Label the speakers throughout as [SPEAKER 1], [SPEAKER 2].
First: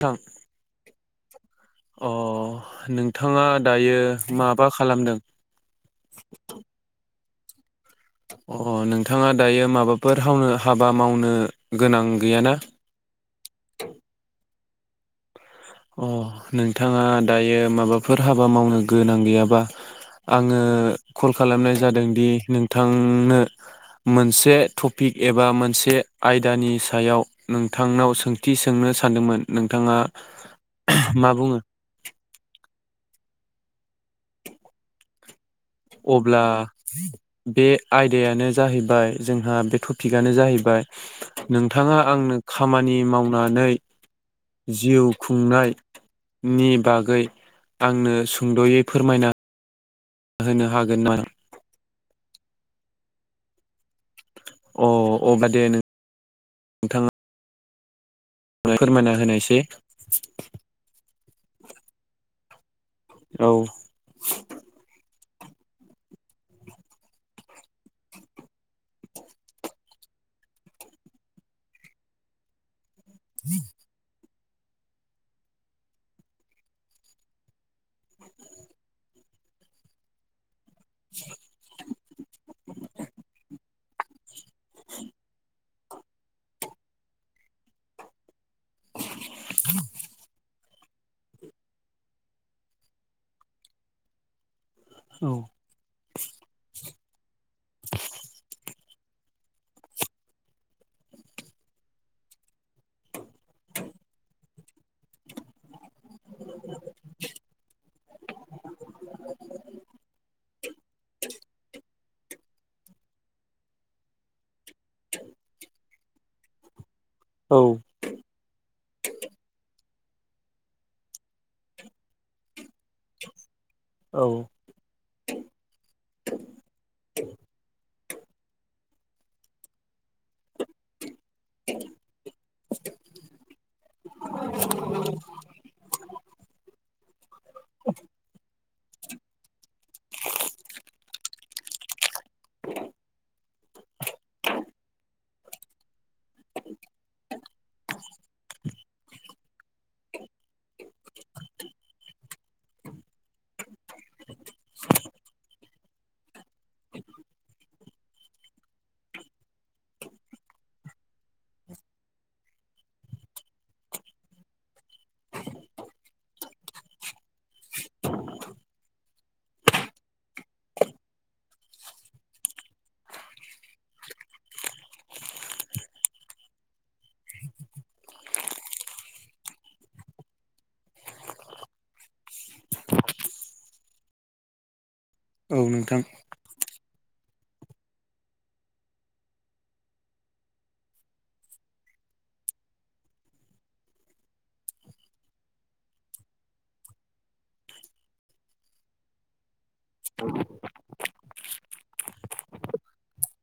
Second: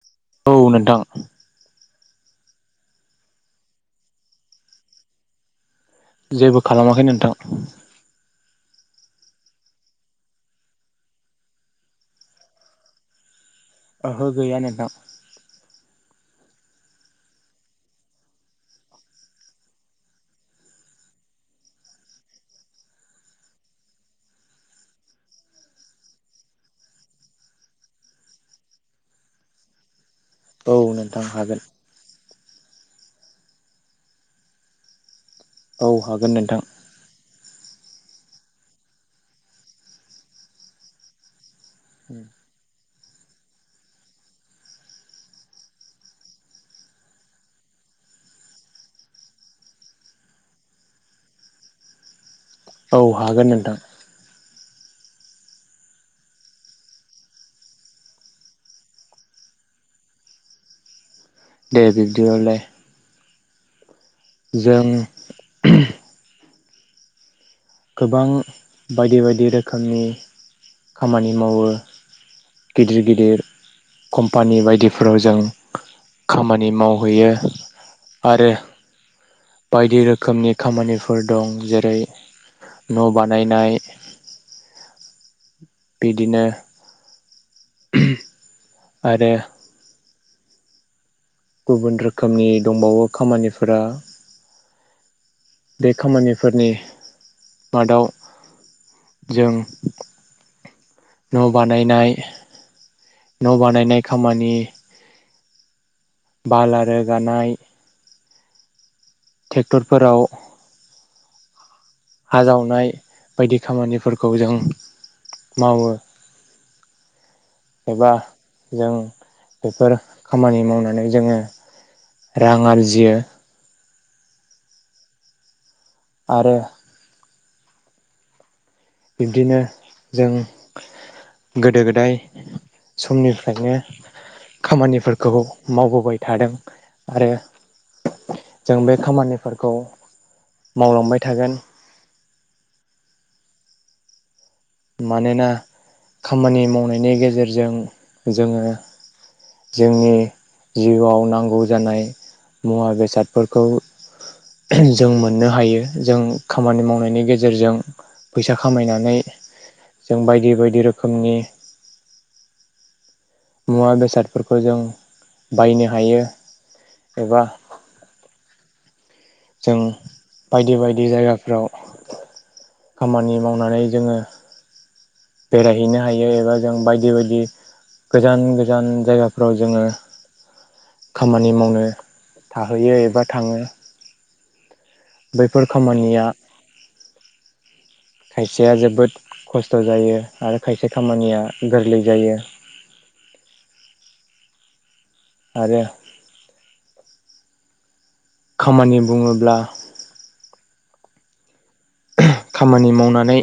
[SPEAKER 1] औ
[SPEAKER 2] औ नोंथां
[SPEAKER 1] अ नोंथाङा दायो माबा खालामदों?
[SPEAKER 2] जेबो खालामाखै नोंथां ।
[SPEAKER 1] अ नोंथाङा दायो माबाफोर हावनो हाबा मावनो गोनां गैयाना?
[SPEAKER 2] ओ
[SPEAKER 1] अ नोंथाङा दायो माबाफोर हाबा मावनो गोनां गैयाबा आङो कल खालामनाय जादोंदि नोंथांनो मोनसे टपिक एबा मोनसे आयदानि सायाव नोंथांनाव सोंथि सोंनो सानदोंमोन नोंथाङा
[SPEAKER 2] औ नोंथां
[SPEAKER 1] मा बुङो
[SPEAKER 2] हागोन । औ हागोन
[SPEAKER 1] अब्ला
[SPEAKER 2] नोंथां
[SPEAKER 1] बे आयदायानो जाहैबाय जोंहा बे टपिकआनो जाहैबाय नोंथाङा आंनो खामानि मावनानै जिउ खुंनायनि बागै आंनो सुंद'यै फोरमायना होनो हागोन नामा?
[SPEAKER 2] औ हागोन नोंथां ।
[SPEAKER 1] अ अब्ला दे नों नोंथाङा । फोरमायना होनायसै
[SPEAKER 2] दे बिब्दिबालाय
[SPEAKER 1] औ
[SPEAKER 2] जों गोबां बायदि बायदि रोखोमनि खामानि मावो । गिदिर गिदिर कम्पानि बायदिफोराव जों खामानि मावहैयो आरो बायदि रोखोमनि खामानिफोर दं जेरै न' बानायना नाय बिदिनो आरो गुबुन रोखोमनि दंबावो खामानिफोरा बे खामानिफोरनि मादाव जों न' बानायनाय न' बानायनाय खामानि बाला रोगानाय ट्रेक्टरफोराव हा जावनाय बायदि खामानिफोरखौ जों मावो
[SPEAKER 1] औ
[SPEAKER 2] एबा जों बेफोर खामानि मावनानै जोङो रां आरजियो
[SPEAKER 1] औ
[SPEAKER 2] आरो बिब्दिनो जों गोदो गोदाय समनिफ्रायनो खामानिफोरखौ मावबोबाय थादों आरो जों बे खामानिफोरखौ मावलांबाय थागोन । मानोना खामानि मावनायनि गेजेरजों जोङो जोंनि जिउआव नांगौ जानाय मुवा बेसादफोरखौ जों मोननो हायो जों खामानि मावनायनि गेजेरजों फैसा खामायनानै जों बायदि बायदि रोखोमनि मुवा बेसादफोरखौ जों बायनो हायो एबा जों बायदि बायदि जायगाफ्राव खामानि मावनानै जोङो बेरायहैनो हायो एबा जों बायदि बायदि गोजान गोजान जायगाफ्राव जोङो खामानि मावनो थाहैयो एबा थाङो बैफोर
[SPEAKER 1] नोंथां
[SPEAKER 2] खामानिया खायसेया जोबोद खस्थ जायो आरो खायसे खामानिया गोरलै जायो आरो खामानि बुङोब्ला खामानि मावनानै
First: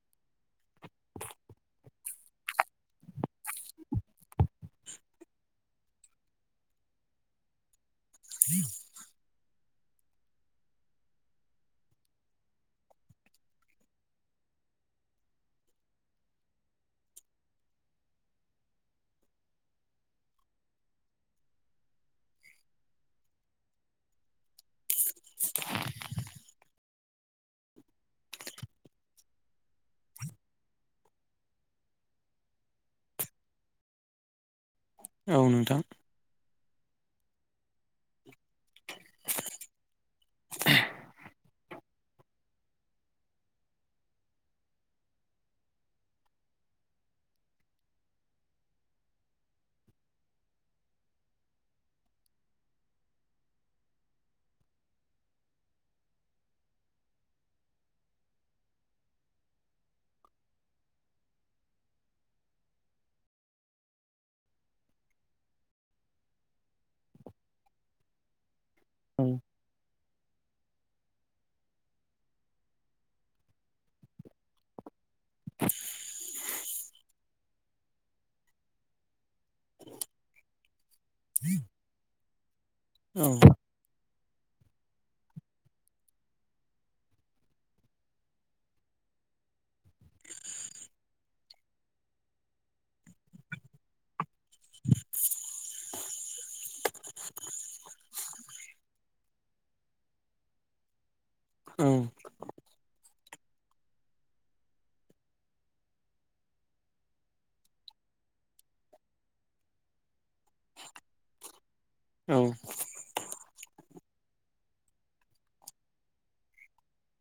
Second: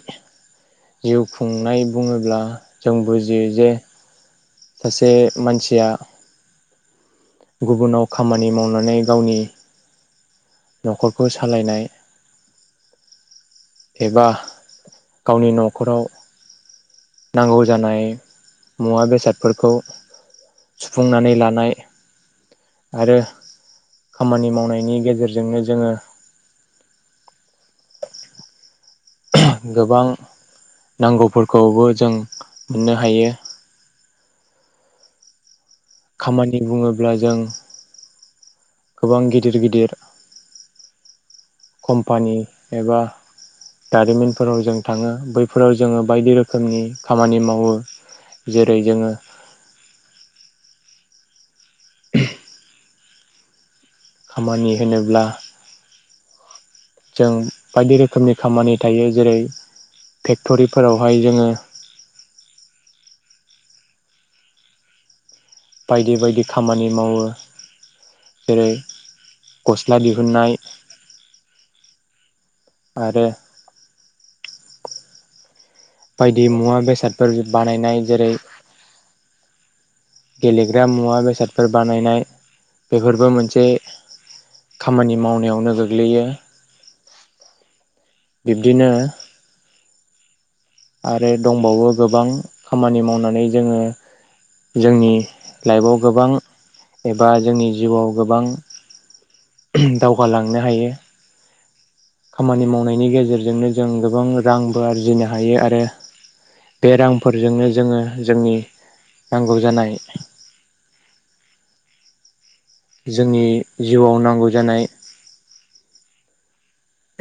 [SPEAKER 2] जिउ खुंनाय बुङोब्ला जों बुजियो जे सासे मानसिया गुबुनाव खामानि मावनानै गावनि नखरखौ सालायनाय एबा गावनि नखराव नांगौ जानाय मुवा बेसादफोरखौ सुफुंनानै लानाय आरो खामानि मावनायनि गेजेरजों जोंनो जोङो गोबां नांगौफोरखौबो जों मोननो हायो
[SPEAKER 1] औ नोंथां
[SPEAKER 2] खामानि बुङोब्ला जों गोबां गिदिर गिदिर कम्पानि एबा दारिमिनफोराव जों थाङो बैफोराव जोङो बायदि रोखोमनि खामानि मावो जेरै जोङो [inaudible] खामानि होनोब्ला जों बायदि रोखोमनि खामानि थायो जेरै फेक्टरिफोरावहाय जोङो बायदि बायदि खामानि मावो जेरै
[SPEAKER 1] औ
[SPEAKER 2] गस्ला दिहुननाय आरो
[SPEAKER 1] [unintelligible]
[SPEAKER 2] बिदि मुवा बेसादफोर बानायनाय जेरै । गेलेग्रा मुवा बेसादफोर बानायनाय
[SPEAKER 1] औ
[SPEAKER 2] बेफोरबो मोनसे खामानि मावनायावनो गोग्लैयो । बिब्दिनो आरो दंबावो गोबां खामानि मावनानै जोङो जोंनि लाइफआव गोबां एबा जोंनि जिउआव गोबां दावगालांनो हायो । खामानि मावनायनि गेजेरजोंनो जों गोबां रांबो आरजिनो हायो आरो बे रांफोरजोंनो जोङो जोंनि नांगौ जानाय
[SPEAKER 1] औ।
[SPEAKER 2] जोंनि जिउआव नांगौ जानाय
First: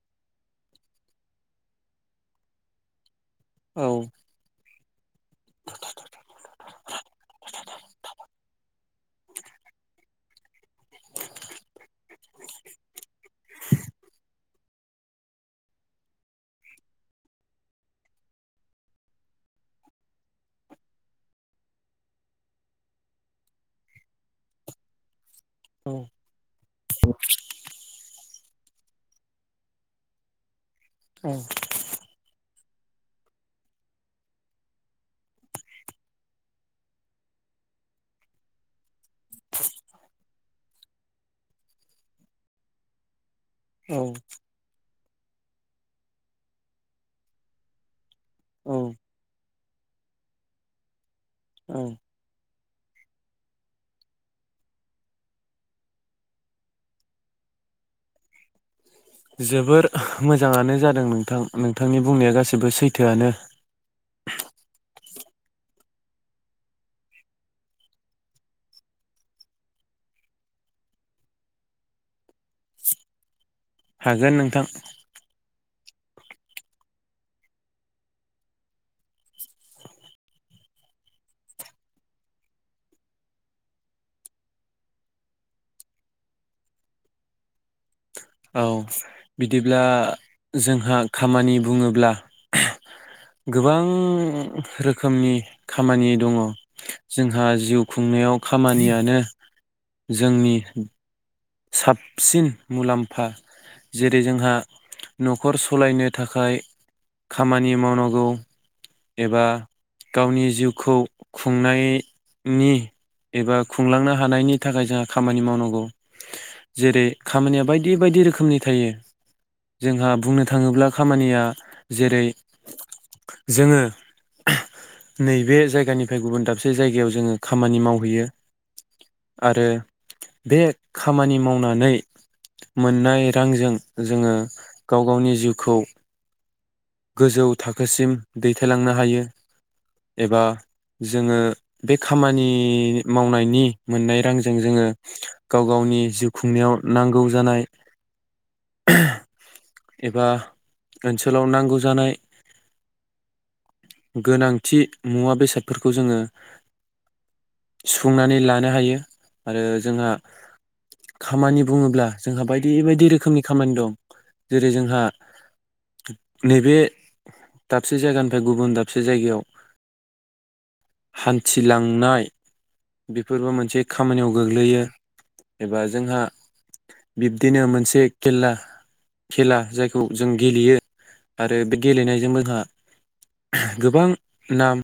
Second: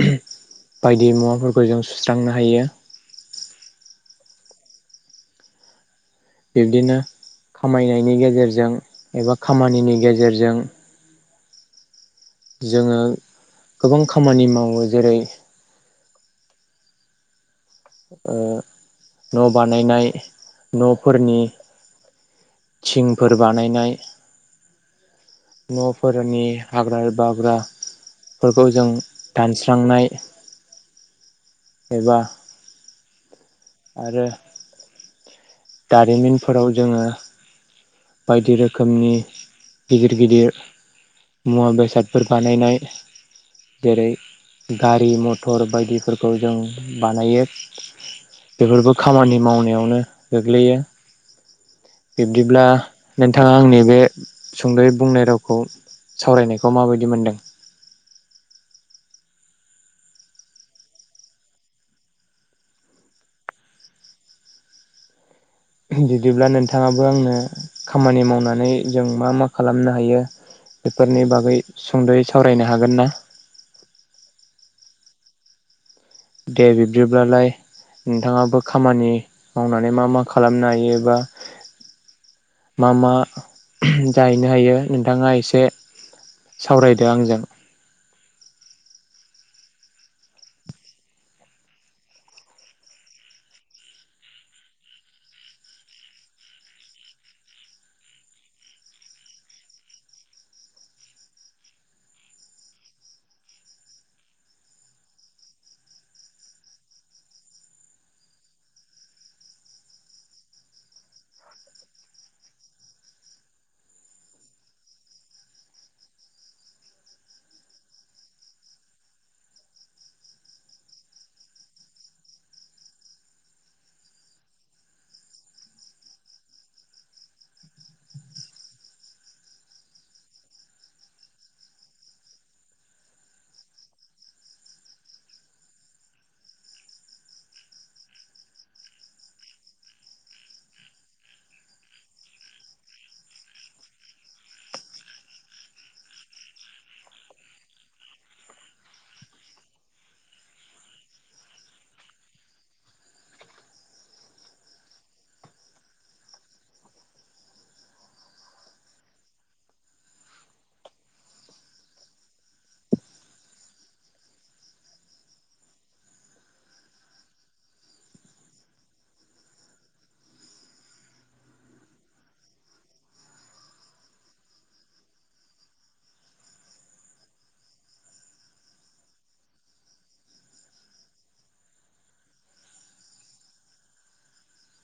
[SPEAKER 2] बायदि मुवाफोरखौ जों सुस्रांनो हायो । बिब्दिनो खामायनायनि गेजेरजों एबा खामानिनि गेजेरजों जोङो गोबां खामानि मावो जेरै ओ न बानायनाय न फोरनि थिंफोर बानायनाय
[SPEAKER 1] औ
[SPEAKER 2] नफोरनि हाग्रा बाग्रा फोरखौ जों दानस्रांनाय
[SPEAKER 1] औ।
[SPEAKER 2] एबा आरो दारिमिनफोराव जोङो बायदि रोखोमनि गिदिर गिदिर मुवा बेसादफोर बानायनाय ।
[SPEAKER 1] औ
[SPEAKER 2] जेरै गारि मथ ट'र बायदिफोरखौ जों बानायो । बेफोरबो खामानि मावनायाव नो गोग्लैयो
[SPEAKER 1] औ
[SPEAKER 2] । बिब्दिब्ला नोंथाङा आंनि बे सुंदयै बुंनाय रावखौ सावरायनायखौ माबायदि मोनदों?
[SPEAKER 1] जोबोर मोजाङानो जादों नोंथां नोंथांनि बुंनाया गाससिबो सैथोआनो ।
[SPEAKER 2] बिदिब्ला नोंथाङाबो आंनो खामानि मावनानै जों मा मा खालामनो हायो बेफोरनि बागै सुंदयै सावरायनो हागोन ना?
[SPEAKER 1] हागोन नोंथां ।
[SPEAKER 2] दे बिबदिब्लालाय नोंथाङाबो खामानि मावनानै मा मा खालामनो हायो बा मा मा जाहैनो हायो नोंथाङा एसे सावरायदो आंजों ।
[SPEAKER 1] औ बिदिब्ला जोंहा खामानि बुङोब्ला गोबां रोखोमनि खामानि दङ जोंहा जिउ खुंनायाव खामानियानो जोंनि साबसिन मुलाम्फा जेरै जोंहा नखर सालायनो थाखाय खामानि मावनांगौ एबा गावनि जिउखौ खुंनायनि एबा खुंलांनो हानायनि थाखाय जोंहा खामानि मावनांगौ । जेरै खामानिया बायदि बायदि रोखोमनि थायो जोंहा बुंनो थाङोब्ला खामानिया जेरै जोङो नैबे जायगानिफ्राय गुबुन दाबसे जायगायाव जोङो खामानि मावहैयो आरो बे खामानि मावनानै मोननाय रांजों जोङो गाव गावनि जिउखौ गोजौ थाखोसिम दैथायलांनो हायो एबा जोङो बे खामानि मावनायनि मोननाय रांजों जोङो गाव गावनि जिउ खुंनायाव नांगौ जानाय एबा ओनसोलाव नांगौ जानाय गोनांथि मुवा बेसादफोरखौ जोङो सुफुंनानै लानो हायो आरो जोंहा खामानि बुङोब्ला जोंहा बायदि बायदि रोखोमनि खामानि दं जेरै जोंहा नैबे दाबसे जायगानिफ्राय गुबुन दाबसे जायगायाव हान्थिलांनाय बेफोरबो मोनसे खामानियाव गोग्लैयो । एबा जोंहा बिब्दिनो मोनसे खेला खेला जायखौ जों गेलेयो आरो बे गेलेनायजों जोंहा गोबां नाम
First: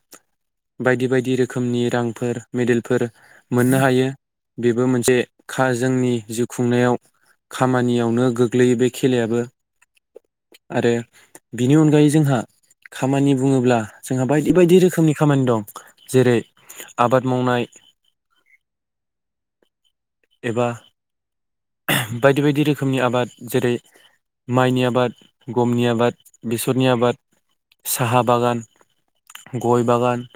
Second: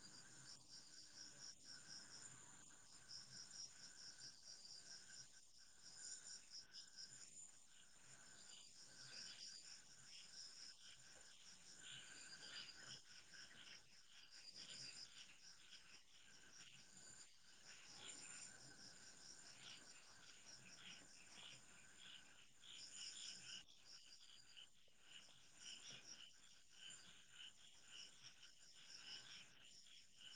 [SPEAKER 1] बायदि बायदि रोखोमनि रांफोर मेडेलफोर मोननो हायो बेबो मोनसे खा जोंनि जिउ खुंनायाव खामानियावनो गोग्लैयो बे खेलायाबो आरो बिनि अनगायै जोंहा खामानि बुङोब्ला जोंहा बायदि बायदि रोखोमनि खामानि दं । जेरै आबाद मावनाय एबा बायदि बायदि रोखोमनि आबाद जेरै माइनि आबाद, गमनि आबाद, बेसरनि आबाद, साहा बागान, गय बागान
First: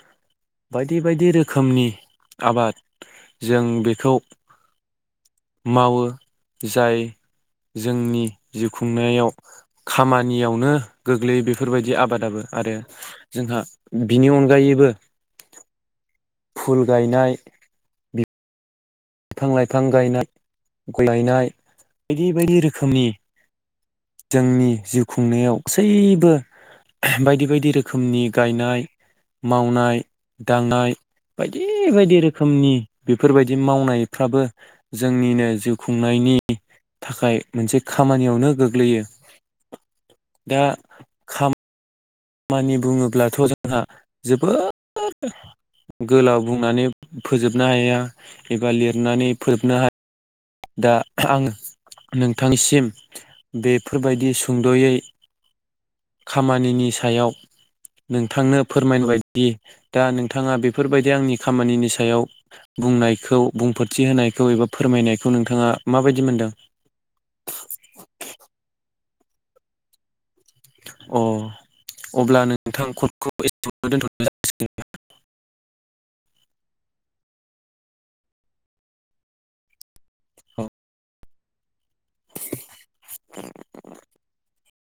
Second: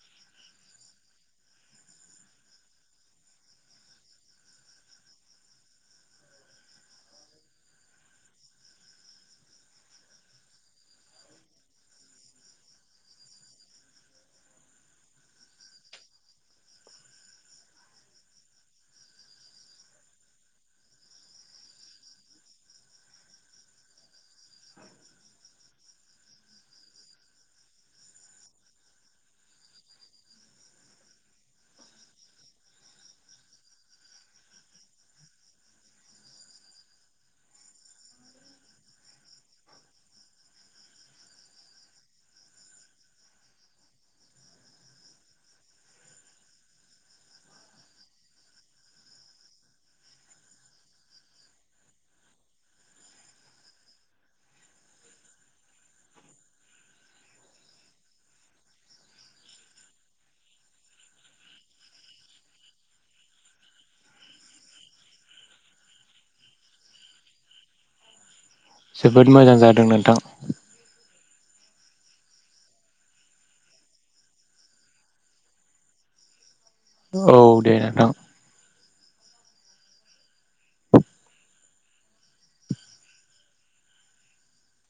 [SPEAKER 1] बायदि बायदि रोखोमनि आबाद जों बेखौ मावो जाय जोंनि जिउ खुंनायाव खामानियावनो गोग्लैयो बेफोरबायदि आबादाबो आरो जोंहा बिनि अनगायैबो फुल गायनाय बिफ फां लाइफां गायनाय, गय गायनाय बायदि बायदि रोखोमनि जोंनि जिउ खुंनायाव गासैबो बायदि बायदि रोखोमनि गायनाय मावनाय दांनाय बायदि बायदि रोखोमनि बेफोरबायदि मावनाय फ्राबो जोंनिनो जिउ खुंनायनि थाखाय मोनसे खामानियावनो गोग्लैयो । दा खाम मानि बुङोब्लाथ' जोंहा जोबोद गोलाव बुंनानै फोजोबनो हाया एबा लिरनानै फोजोबनो हा दा आं नोंथांसिम बेफोरबायदि सुंद'यै खामानिनि सायाव नोंथांनो फोरमायबायदि दा नोंथाङा बेफोरबादि आंनि खामानिनि सायाव बुंनायखौ बुंफोरथि होनायखौ एबा फोरमायनाय खौ‌ नोंथाङा माबायदि मोनदों
[SPEAKER 2] जोबोद मोजां जादों नोंथां
[SPEAKER 1] अ अब्ला नोंथां कदखौ एसे दोनथ'नाय जासिगोन
[SPEAKER 2] औ दे नोंथां
[SPEAKER 1] जाबाय। [unintelligible]